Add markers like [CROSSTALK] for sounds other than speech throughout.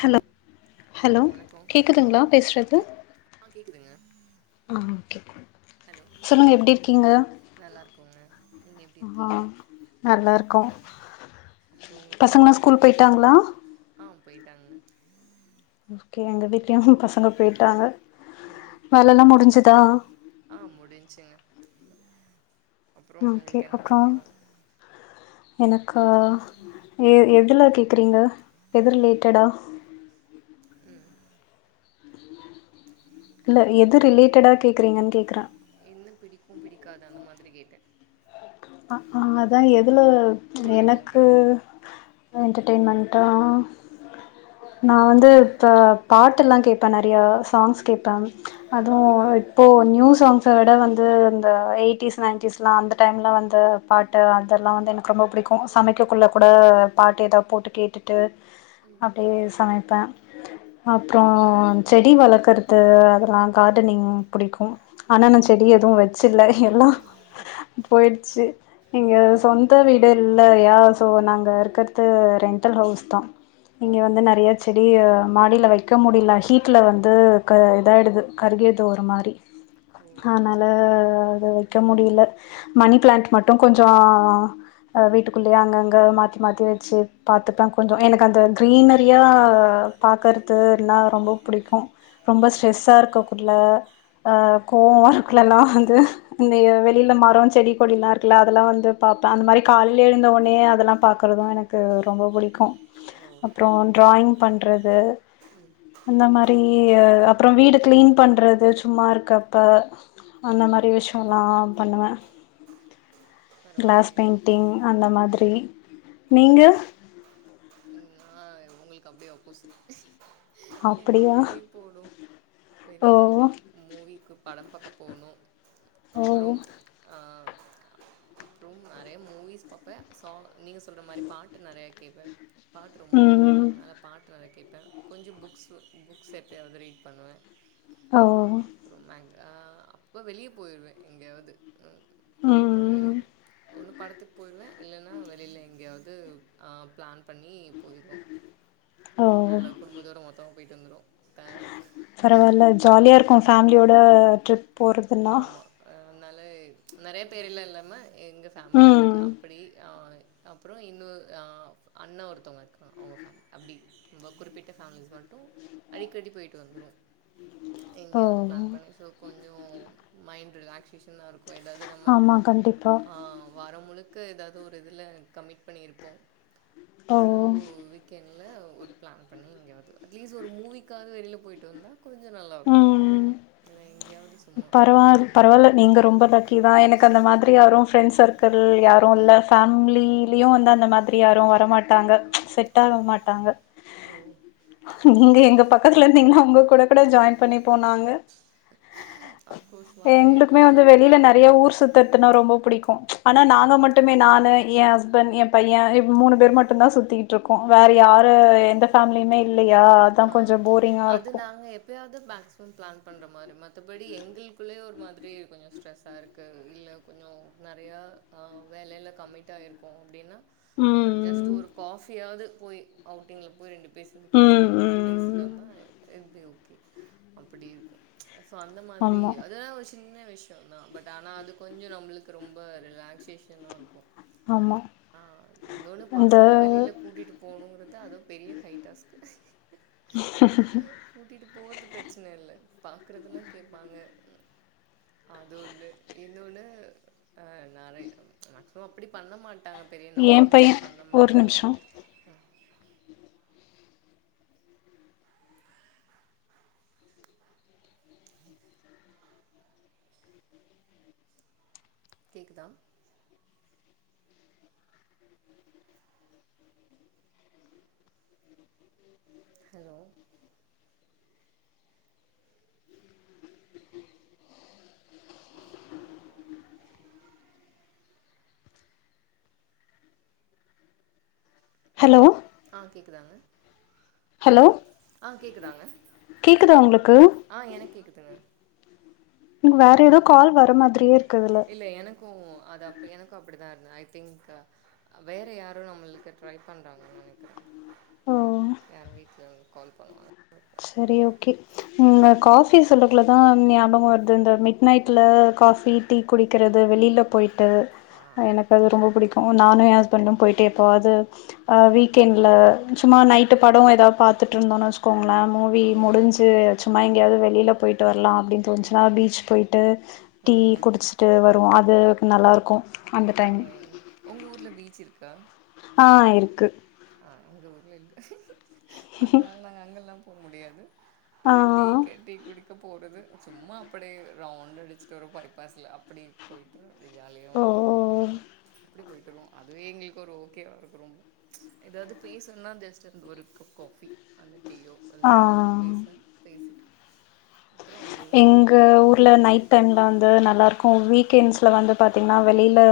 Hello hello கேக்குதுங்களா பேசுறது கேக் ஆ கேட்குதுங்க ஆ கேட்குது ஹலோ நல்லாருக்கோங்க நீங்க எப்டி ஆ இருக்கீங்க நல்லா இருக்கோ அப்றோ உங்க பேரு பசங்கள்ளா ஸ்கூல் போயிட்டாங்களா ஆ போய்டாங்கங்க ஓகே எங்க வீட்லையு பசங்க போயிட்டாங்க ம் வேலையெல்லா முடிஞ்சுதா ஆ முடிஞ்ச்சிங்க அப்றோ ஓகே உங்களுக்கு என்ன பிடிக்கு எனக்கா எ எதுலா கேக்றீங்க எது ரிலேட்டடா ம் இல்ல எது ரிலேட்டடா கேட்கறீங்கன்னு கேட்கறே என்ன பிடிக்கு பிடிக்காது அந்த மாதிரி கேட்டே அ ஆ அதா எதுல பொழுதுபோக்கு எனக்கு என்டர்டெய்ன்மெண்ட்டா நா வந்து இப்போ பாட்டெல்லா கேப்பே நறையா சாங்ஸ் கேப்பே ம் அதுவு இப்போ நியூ சாங்ஸ் விட வந்து இந்த எயிட்டிஸ் நைன்டிஸ் எல்லா அந்த டைம்ல வந்த பாட்டு அதெல்லா வந்து எனக்கு ரொம்ப பிடிக்கு சமைக்கக்குள்ள கூட பாட்டு ஏதாவது போட்டு கேட்டு ட்டு ம் அப்டியே சமைப்பே அப்றோ செடி வளர்க்கறது அதெல்லா கார்டனிங் பிடிக்கும் ஆனா நா ம் செடி எதுவும் வச்சர்ல எல்லா போயிடுச்சு இங்க ம் சொந்த வீடு இல்லயா சோ நாங்க இருக்கறது ரென்டல் ஹவுஸ் தா ஓ இங்க வந்து நெறைய செடி அ மாடியில வைக்க முடியல ஹீட்ல வந்து க இதாயிடுது கருகிருது ஒரு மாரி ஓ அதனால அத வைக்க முடியல மணி பிளான்ட்டு மட்டும் கொஞ்சோ அத வீட்டுக்குள்ளயே அங்கங்க மாத்தி மாத்தி வச்சு பாத்துப்ப கொஞ்சம் எனக்கு அந்த க்ரீனரியா பாக்குறது அப்டினா ரொம்ப புடிக்கும் ரொம்ப ம் ஸ்ட்ரெஸ்ஸா இருக்கு இல்ல அ கோவமா இருக்குலல்லா வந்து இந்த வெளியில மா மரம் செடி கொடில்லா இருக்குல அதெல்லா வந்து பாப்ப அந்த மாரி காலைலேல எழுந்தவுன்னயே அதெல்லாம் பாக்குறதும் எனக் க்கு ரொம்ப புடிக்கும் ஓ அப்புறம் டிராயிங் பண்றது அந்த மாரி ஆ அப்புறம் வீடு கிளீன் பண்றது சும்மா இருக்கப்ப அந்த ம் மாரி விஷயம்ல்லா பண்ணுவ கிளாஸ் பரவால்லயே பெயிண்டிங் அந்த மாதிரி நீங்க ம் நா உங்களுக்கு அப்டியே ஆப்போசிட் எனக்கு அப்படியா வெளிய போனும் ஓ வெளிய போனும் மூவிக்கு படம் பாக்க போணும் ஓ அப்புறம் ஆ அப்புறம் நெறைய மூவிஸ் பாப் ப சா நீங்க சொல்ற மாரி பாட்டு நெறைய கேட்ப பாட்டு ரொம்ப ம் ம் பிடிக்கும் அதனால பாட்டு பாட்ட கேப்ப கொஞ்சம் புக்ஸ் புக்ஸ் எப்பயாவது ரீட் பண்ணுவ ஓ அப்புறம் மெக ஆ அப்போ வெளிய போயிடுவ எங்கேயாவது ம் போயிட்டு ம் ஒன்னு படத்துக்கு போயிருவ இல்லன்னா வெளியிலா எங்கேயாவது ஆ பிளான் பண்ணி போயிருவோம் ஓ நல்ல குடும்பத்தோட மொத்தமா போய்ட்டு வந்துருவோ த பரவாயில்ல ஜாலியா இருக்கும் ஃபேமிலியோட ட்ரிப் போறதுன்னா ஆமா அதனால நெறைய பேர்ல்லா இல்லாமா எங்க ஃபேமிலி ம் அப்படி ஆ அப்புறம் இன்னும் அ அண்ணா ஒருத்தவுங்க இருக்கா அவுங்க ஃபேமிலி அப்படி ரொம்ப குறிப்பிட்ட ஃபேமிலிஸ் மட்டும் அடிக்கடி போயிட்டு வந்துருவோ ஓ எங்கேயாவது பிளான் பண்ணி சோ கொஞ்சம் மைண்ட் ரிலாக்சேஷனா இருக்கு போயிடாது நம்ம ஆமா கண்டிப்பா ஆ வாரம் முழுக்க ஏதாவது ஒரு இதுல கம்மிட் பண்ணியிருப்போம் ஓ சோ வீக் என்ட்ல ஒரு பிளான் பண்ணி எங்கேயாவது அட்லீஸ்ட் ஒரு மூவிக்காது வெளியில போயிட்டு வந்தா கொஞ்சம் நல்லா இருக்கும் ம் இல்ல எங்கேயாவது சும்மா அது பரவாயில்ல நீங்க ரொம்ப லக்கி தா எனக்கு அந்த மாதிரி அப்டி யாரும் ஃபிரண்ட்ஸ் சர்க்குள் யாரும் இல்ல ஃபேமிலிலயும் வந்து அந்த மாதிரி யாரும் வர மாட்டாங்க செட் ட்டாக மாட்டாங்க ஓ நீங்க அப் எங்க பக்கத்துல இருந்தீங்கன்னா உங்க கூட கூட ஜாயின் பண்ணிப்போ நாங்க [UNINTELLIGIBLE] அஃப்கோர்ஸ் வாங்க எங்களுக்குமே வந்து எப்போனாலும் வெளியில வரலாம் நெறைய ஊர் சுத்ததுனா ரொம்ப பிடிக்கும் ஆனா ஓ நாங்க மட் ட்டுமே நானு என் ஹஸ்பண்ட் என் பையன் மூணு பேர் மட்டும்தான் சுத்திட்டு இருக்கோ வேற யாரு எந்த ஃபேமிலியுமே இல்லையா ஆ அதான் கொஞ்சம் போரிங்கா அது இருக்கும் நாங்க எப்பயாவது மேக்ஸிமம் பிளான் பண்ற மாரி மத்தபடி எங்களுக்குள்ளயே ஒரு மாதிரி கொஞ்சம் ஸ்ட்ரெஸ்ஸா இருக்கு இல்ல கொஞ்சம் நெறையா ஆ வேலையில கம்மிட் ஆயிருக்கோ அப்டின்னா ஜஸ்ட் ம் ஒரு காஃபியாவது போய் அவுட்டிங்ல போய் ரெண்டு பேர் சேந்து குடிச்சிட்டு ட்டு ம் ம் வந்துட்டு பேசிட்டு ம் வந்தா இது பி ஓகே அப்படி இருக்கும் சோ அந்த ம் மாதிரி ஆமா அதெல்லாம் விஷயம் சின்ன விஷயம்தா பட் ஆனா அது கொஞ்சம் நம்மளுக்கு ரொம்ப ரிலாக்சேஷனா இருக்கும் ஆமா ஆ இன்னொன்னு அந்த பசங்க வெளியில கூட்டிட்டு போகணுங்குறது அதுவு பெரிய ஹைடாஸ்க்கு [UNINTELLIGIBLE] கூட்டிட்டு போறது பிரச்சன இல்ல பாக்குறதெல்லா கேப்பாங்க அது ஒன்னு இன்னொன்னு ஆ நெறை மேக்சிமம் அப்பிடி பண்ண மாட்டாங்க பெரிய ஏ பைய நாட்டினஸ் பண்ண ஒரு மாட்டாங்க நிமிஷோ ம் கேக்குதா ஹலோ [UNINTELLIGIBLE] ஹலோ ஆ கேக்குதாங்க ஹலோ ஆ கேக்குதாங்க கேக்குதா உங்களுக்கு ஆ எனக் கேக்குதுங்க இங்க வேற ஏதோ கால் வர மாதிரியே இருக்கு அதுல்ல இல்ல எனக்கு அது அப் எனக்கு அப்டிதா இருந்த ஐ திங்க் வேற யாரோ நம்மளுக்கு ட்ரை பண்றாங்கன் நெனைக்கிறே ஓ யார் வீட்ல வந்து கால் பண்ணுவாங்க சரி ஓகே முன்ன ம். காஃபி சொல்றக்குலதா ஞாபகோ வருது இந்த மிட் நைட்ல காஃபி டீ குடிக்கிறது வெளியில போயிட்டு ஆ. அ எனக் கது ரொம்ப புடிக்கு நானு ஏ ஹஸ்பண்டு போயிட்டு எப்பவாது ஆ வீக்கெண்ட்ல சும்மா நைட்டு படோ எதா பாத்துட்ருந்தோனு வச்சுக்கோங் ளே மூவி ம். முடிஞ்சு சும்மா எங்கயாவது வெளியில போயிட்டு வரலா அப்டின் தோனுச்சுனா பீச் போயிட்டு டீ ம். குடிச் டு வருவோ அது நல்லாருக்கு அந்த டைம் பரவால்லயே ஒங்க ஊர்ல பீச் இருக்கா ஆ இருக்கு ஆ எங்க ஊர்ல இல்ல அதுனால நாங்க அங்கல்லா போக முடியாது ஆ ஒரு டீக்கு டீ குடிக்க போறது சும்மா அப்பிடி ரவுண்ட் அடிச்சிட்டு வரு பைப்பாஸ்ல அப்பிடி போயிட்டு ஜாலியா ஓ ஒரு அப்டி போய்ட்டுருவோ அதுவே எங்களுக்கு ஒரு ஓகேவா இருக்கு ரொம் எதாவது பேசன்னா ஜஸ்ட் அந்த ஒரு கப் காஃபி அந்த டீயோ அதுல எதாவது ஆ பேச பேசிட்டு அப்றோ ரூ க ஊர்ல நைட் டைமுல வந்து நல்லாருக்கு வீக்கெண்ட்ஸுல வந்து பாத்தீங்னா வெளியில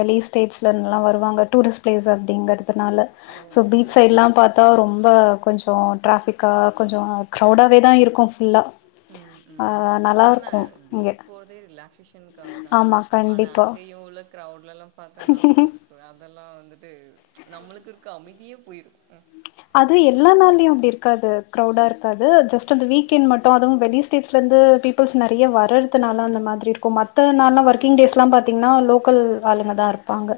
வெளிஸ் டேட்ஸ்லருந்துலா வருவாங்க டூரிஸ் பிளேஸ் அப்டிங்கற் துனால ஓ சோ பீச் ஓ சைல்லா பாத்தா ரொம்ப கொஞ்சோ டிராஃபிக்கா கொஞ்சோ க்ரௌவுடாவேதா இருக்கு ஃபுல்லா ம் ஆ ம் ஆனா நல்லாருக்கு இங்க பீஜிக் போறத் தே ரிலாக்சேஷனுக்காகதா ஆமா ஆனா கண்டிப்பா அங்கயு உள்ள கிரவுட்லல்லா பாத்தா நா சோ அதெல்லா வந்துட்டு நம்மளுக்கு இருக்க அமைதியே போயிரு அதுவு எல்லா நாள்லையு அப்டி இருக்காது க்ரௌவுடா இருக்காது ஜஸ்ட் அந்த வீக்கெண்ட் மட்டு அதுவு வெளிஸ் டேட்ஸ்லந்து பிப்புள்ஸ் நெறைய வர்ரறதுனால அந்த மாதிரி இருக்கு மத்த நாள்லா ஒர்க்கிங் டேஸ்லா பாத்தீங்னா லோக்கல் வாளுங்கதா இருப்பாங்க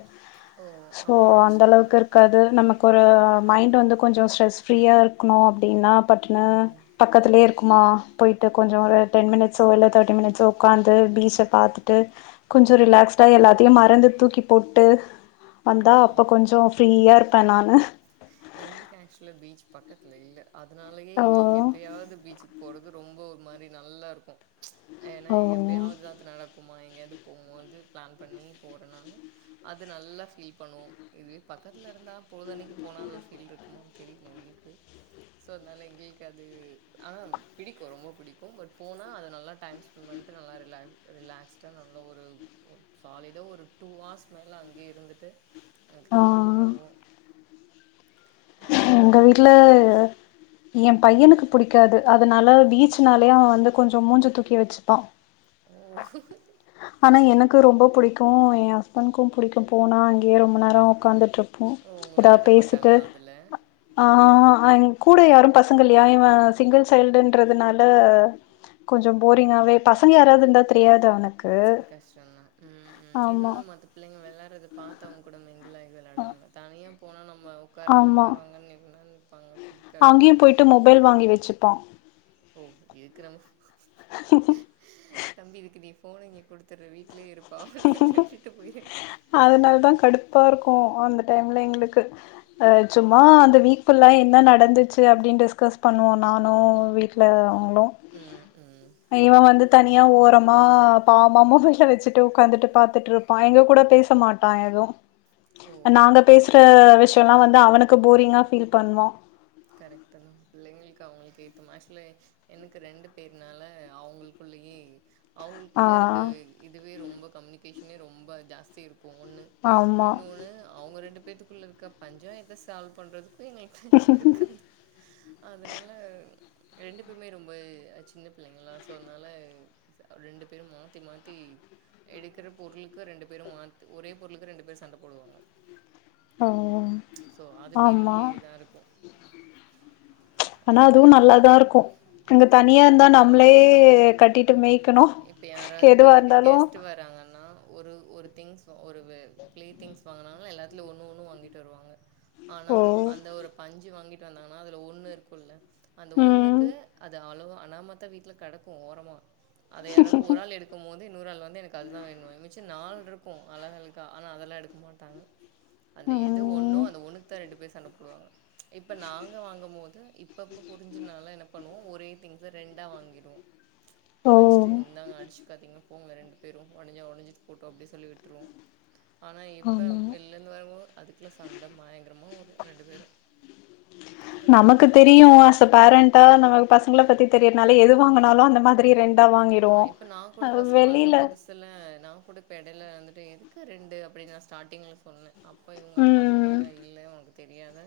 ஓ! சோ அப்ப அந்த பிரச்சனை இல்ல. அளவுக்கு இரு இருக்காது நமக்கு ஒரு மைண்ட் வந்து கொஞ்ச ஸ்ட்ரெஸ் ஃப்ரீயா இருக்குணு அப்பிடின்னா பட்டுனு ம், பக்கத்திலே இருக்குமா போயிட்டு கொஞ்ச ஒரு டென் மினிட்ஸோ இல்ல தேர்ட்டி மினிட்ஸோ உக்காந்து பீச்ச பாத்துட்டு கொஞ்ச ம். ரிலாக்ஸ்டா எல்லாத்தியு மறந்து தூக்கிப் போட்டு வந்தா ஓ! அப்ப கொஞ்ச ஃப்ரீயா இருப்பே நானு எங்களுக்கு ஆக்சுவல பீச் பக்கத்துல இல்ல அதனாலயே ஓ எங்களுக்கு எப்பயாவது பீச் போறது ரொம்ப ஒரு மாரி நல்லா இருக்கு ஏன்னா ஓ எப்பயாவதுதா அது நடக் குமா எங்கேயாவது போம்போது பிளான் பண்ணி போறனால அது நல்லா ஃபீல் பண்ணுவோ இதுவே பக்கத்தில இருந்தா பொழுதனைக்கு போனா ஒரு ஃபீல் இருக்குமான்னு தெரில எங்குளுக்கு சோ அதனால எங்களுக்கு அது ஆ பிடிக்கு ரொம்ப பிடிக்கு பட் போனா அது நல்லா டைம்ஸ் ந்துட்டு நல்லா ரிலா ரிலாக்ஸ்டா நல்ல ஒரு சாலிடா ஒரு டூ ஹர்ஸ் மேல அங்கே இருந்துரு டு ஆ அதுக்கப்புற தா வருவோ எங்க வீட்டு்ல எ பையனுக்கு புடிக்காது அதனால பீச்சுனாலயே அவ வந்து கொஞ்ச மூஞ்ச தூக்கி வச்சுப்பா ஓ ஆனா எனக்கு ரொம்ப புடிக்கு எ ஹஸ்பண்ட்க்கு புடிக்கு போனா அங்கேயே ரொம்ப நேர உக்காந்துட்டுரு போ ஏதா பேசிட்டு இல்ல ஆ எங் கூட யாரு பசங்க இல்லயா இவ சிங்குள் சைல்டுன்றதுனால கொஞ்ச போரிங்காவே பசங்க யாராவது இருந்தா தெரியாது அவுனக்கு கஷ்டந்தா ம் ம் ஆமா இன்னொன்னு மத்த பிள்ளைங்க விளாறது பாத்தா அவுங்க கூட மிங்கிலாகி விளாடுவாங்க தனியா போனா நம்ம உக்காரணு ஆமா உக்காருவாங்க நில்லுனா நிப்பாங்க புடிக்காது ட்டு மொபைல் வாங்கி வச்சுப்பா ஓ இருக்குற தம்பி இருக்கு நீ ஃபோனு இங்க குடுத்துறு வீட்லயே இருப்பா அப்டின்னு சொல்லி விட்டு போயிருங்க அதனால தா கடுப்பா இருக்கு அந்த டைம்ல எங்குளுக்கு அ சும்மா அந்த வீக்கு ஃபுல்லா என்ன நடந்துச்சு அப்பிடின்ற டிஸ்கஸ் பண்ணுவோ நானு வீட்டில அவுங்குளு ம் ம் இவ வந்து தனியா ஓரமா பாமாமவ மொகத்த வச்சி உக்காந்துட்டு பத்துட்டு இருப்ப எங்க கூட பேச மாட்ட எதுவு ஓ நாங்க பேச க்குற விஷய எல்லா வந்து அவனுக்கு போரிங்கா ஃபீல் பண்ணுவா கரெக்ட்டா தா பிள்ளைங்களுக்கு அவங்களுக்கு ஏத்த மனசுல எனக்கு ரெண்டு பேருனால அவங்களுக் குள்ளயே அவங்களுக்கு குள்ளே இருக்க ஆ இதுவே ரொம்ப கம்யூனிகேஷனே ரொம்ப ஜாஸ்தி இருக்கு ஒன்னு ஆமா இன்னொன்னு அவங்க ரெண்டு பேத்துக்குள்ள இருக்க பஞ்சத்த சால்வ் பண்றதுக்கு எங்களுக்கு டைம் இருக்காது அதனால ரெண்டு பேருமே ரொம்ப சின்ன பிள்ளைங்கல்லா சோ அதனால ரெண்டு பேரும் மாத்தி மாத்தி எடுக்கிற பொருளுக்கு ரெண்டு பேரும் மாத் ஒரே பொருளுக்கு ரெண்டு பேர் சண்டை போடுவாங்க ஓ சோ அது ஆமா பெரிய இதா இருக்கு ஆனா அதுவு பாரேன் நல்லாதா இருக்கு அங்க தனியா நல்லா இருந்தா இருக்குமா நம்மளே ஐயோ கட்டிட்டு மேய்க்கணு எதுவா இருந்தாலு வந்தாங்கன்னா ஒரு ஒரு திங்ஸ் ஒரு பிளே திங்ஸ் வாங்கினாங்க எல்லாத்துலயு ஒண்ணு ஒண்ணு வாங்கிட்டு வருவாங்க ஆனா ஓ அந்த ஒரு பஞ்சு வாங்கிட்டு வந்தாங்கன்னா அதுல ஒண்ணு இருக்குல்ல அந்த ம் ஒண்ணுக்கு அது அளவு அனாமத்தா வீட்ல கெடக்கு ஓரமா அதை யாராவது ஒரு ஆள் எடுக்கு போது இன்னொரு ஆள் வந்து எனக்கு அதுதா வேணுன்வா ச் நால் இருக்கு அழக் அழகா ஆனா அதெல்லா எடுக்க மாட்டாங்க அந்த எது ஒண்னோ ம் அந்த ஒண்ணுக்குத்தா ரெண்டு பேர் சண்ட போடுவாங்க இப்ப நாங்க வாங்கு போது இப்பப்ப புரிஞ்சனால என்ன பண்ணுவோ ஒரே திங்ஸ்ஸ ரெண்டா வாங்கிருவோ ஓ வச்சுட்டு இந்தாங்க அடிச்சு காதீங்க போங்க ரெண்டு பேரு ஒடாஞ்ச உடஞ்சிட்டு போட்டு அப்டி சொல்லி விட்டுவோ ஆனா இப்ப ஆமா வெல் ல இருந்து வரும்போத் அதுக்குள்ள சண்ட மாயங்கரமா வரு ரெண்டு பேரும் நமக்கு தெரியு அஸ் அ பேரண்டா நம பசங்கள பத்தி தெரியறனால எது வாங்குனாலு ம் அந்த மாரி ரெண் டா ஆமா வாங்கிருவோ இப்ப நா கூட ஃபஸ்ட் வந்த புதுசல நா கூட இப்ப எடையில வந்துட்டு எதுக்கு ரெண்டு அப்டின் நா ஸ்டார்ட்டிங் சொன்னே அப்ப இவங்க அப்பா ம் சொன்னாங்க இல்ல உனக்கு தெரியாது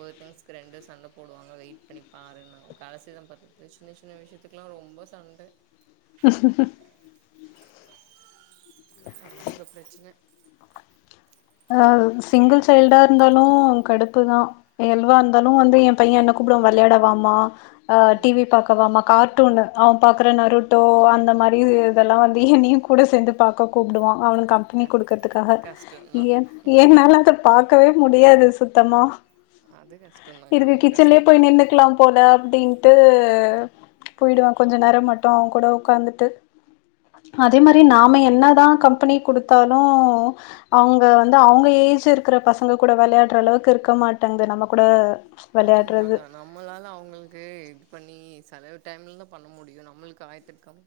ஒரு திங்ஸ்க்கு ரெண்டு சண்ட போடுவாங்க வெயிட் பண்ணி பாருன்னாங்க கடசீல பாத்த டிஸ் டிஸ் சின்ன சின்ன விஷயத்துக்குல்லா ரொம்ப சண்ட அதா இப்ப பிரச்சன ஆ சிங்கிள் சைல்டா இருந்தாலு கடு ப்புதா எதுவா இருந்தாலு வந்து என் பைய என்ன கூப்டுவா விளையாட வாமா ஆ டிவி பாக் கவாமா கார்ட்டூனு அவ பாக்குற நருட்டோ அந்த மாரி இதெல்லா வந்து என்னையு கூட சேர்ந்து பாக்க கூப்டுவா அவனுக்கு கம்பெனி க குடுக்கறதுக்காக கஷ்டந்தா என் என்னால அத பாக்காவே முடியாது சுத்தமா அது கஷ்டந்தாங்க இதுக்கு ரொம்ப கிச்சன்லயே கஷ்டந்தா போய் நின்னுக்கலாம் போடானு அப்டின்ட்டு போயிடுவே கொஞ்ச நேரம் மட்டு அவன் கூட உக்காந்துட்டு அதே மாரி நாம என்னதா கம்பெனி குடுத்தாலு அவங்க வந்து அவங்க ஏஜ் இருக்கிற பசங்க கூட விளையாடுற அளவுக்கு இருக்க மாட்டங்குது நம்ம கூட அதுவு வெளையாடுறது உண்மதா நம்மளால அவுங்களுக்கு இது பண்ணி செலவு டைம்ல தா பண்ண முடியு நம்மளுக்கு ஆயரத்தெட்டு கம்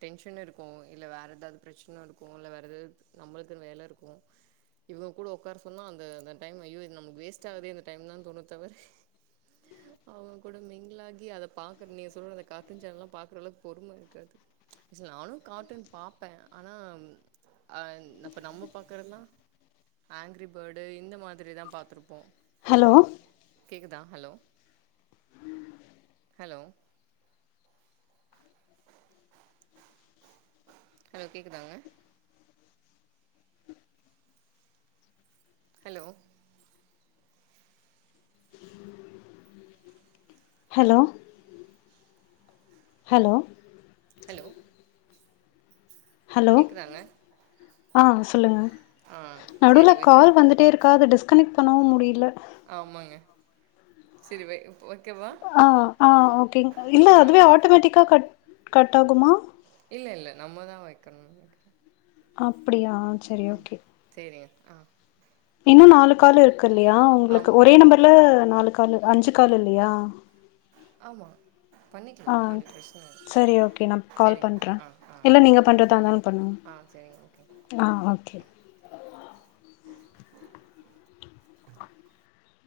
டென்ஷன் இருக்கு இல்ல வேற எதாவது பிரச்சின இருக்கும் இல் வேற எதாவது நம்மளுக்குன்னு வேல இருக்கும் இவுங் கூட உக்கார சொன்னா அந்த அந்த டைம் ஐயோ இது நமக்கு வேஸ்ட் ஆகுதே இந்த டைம் அப்டிதா தோணுமே தவர அவங்க கூட மிங்கிளாகி அதை பா்கற நீ சொல்ற அந்த கார்ட்டூன் சேனல் பாக்குற அளவுக்கு பொறும இருக்காது ச ஆனா நானும் காார்ட்டூன் பாப்பே ஆனா அ அப்ப நம்ம பாக்கறல்லாம் ஆங்கரி பேர்டு இந்த மாதிரிதா பாத்தருப்போ ஹலோ கேக்குதா ஹலோ ஹலோ ஹலோ கேக்குதாங்க hello hello hello hello hello கேக்குதாங்க ஆ சொல்லுங்க ஆ நடுவுல் சேரி வைக்க கால் வந்துட்டே இருக்கா அது டிஸ்கனெக்ட் பண்ணவும் முடில ஆமாங்க செரி வய்ங்க ஆ ஆ ஓகே இல்ல ஆ அதுவே ஆட்டோமேட்டிக்கா கட் கட் ஆகுமா இல்ல இல்ல நம்மதா வைக்கணும்னு நெனைக்கிறே அப்படியா ஆ சேரிங்க ஆ இன்னு ஓகே நாலு கால் இருக்கு இல்லையா உங்களுக்கு ஆமா ஒரே ஆமா நம்பர்ல நாலு கால் அஞ்சு கால் இல்லையா ஆமா பண்ணிக்கலா ஆ அப்டி பிரச்சன இல்ல சரி ஒகே ஓகே நா கால் சேரிங்க பண்றே ஆ ஆ இல்ல நீங்க ஓகேங்க பண்றதா இருந்தாலு பண்ணுங்க ஆ செரிங்க ஓகேங்க ஆ ஓகே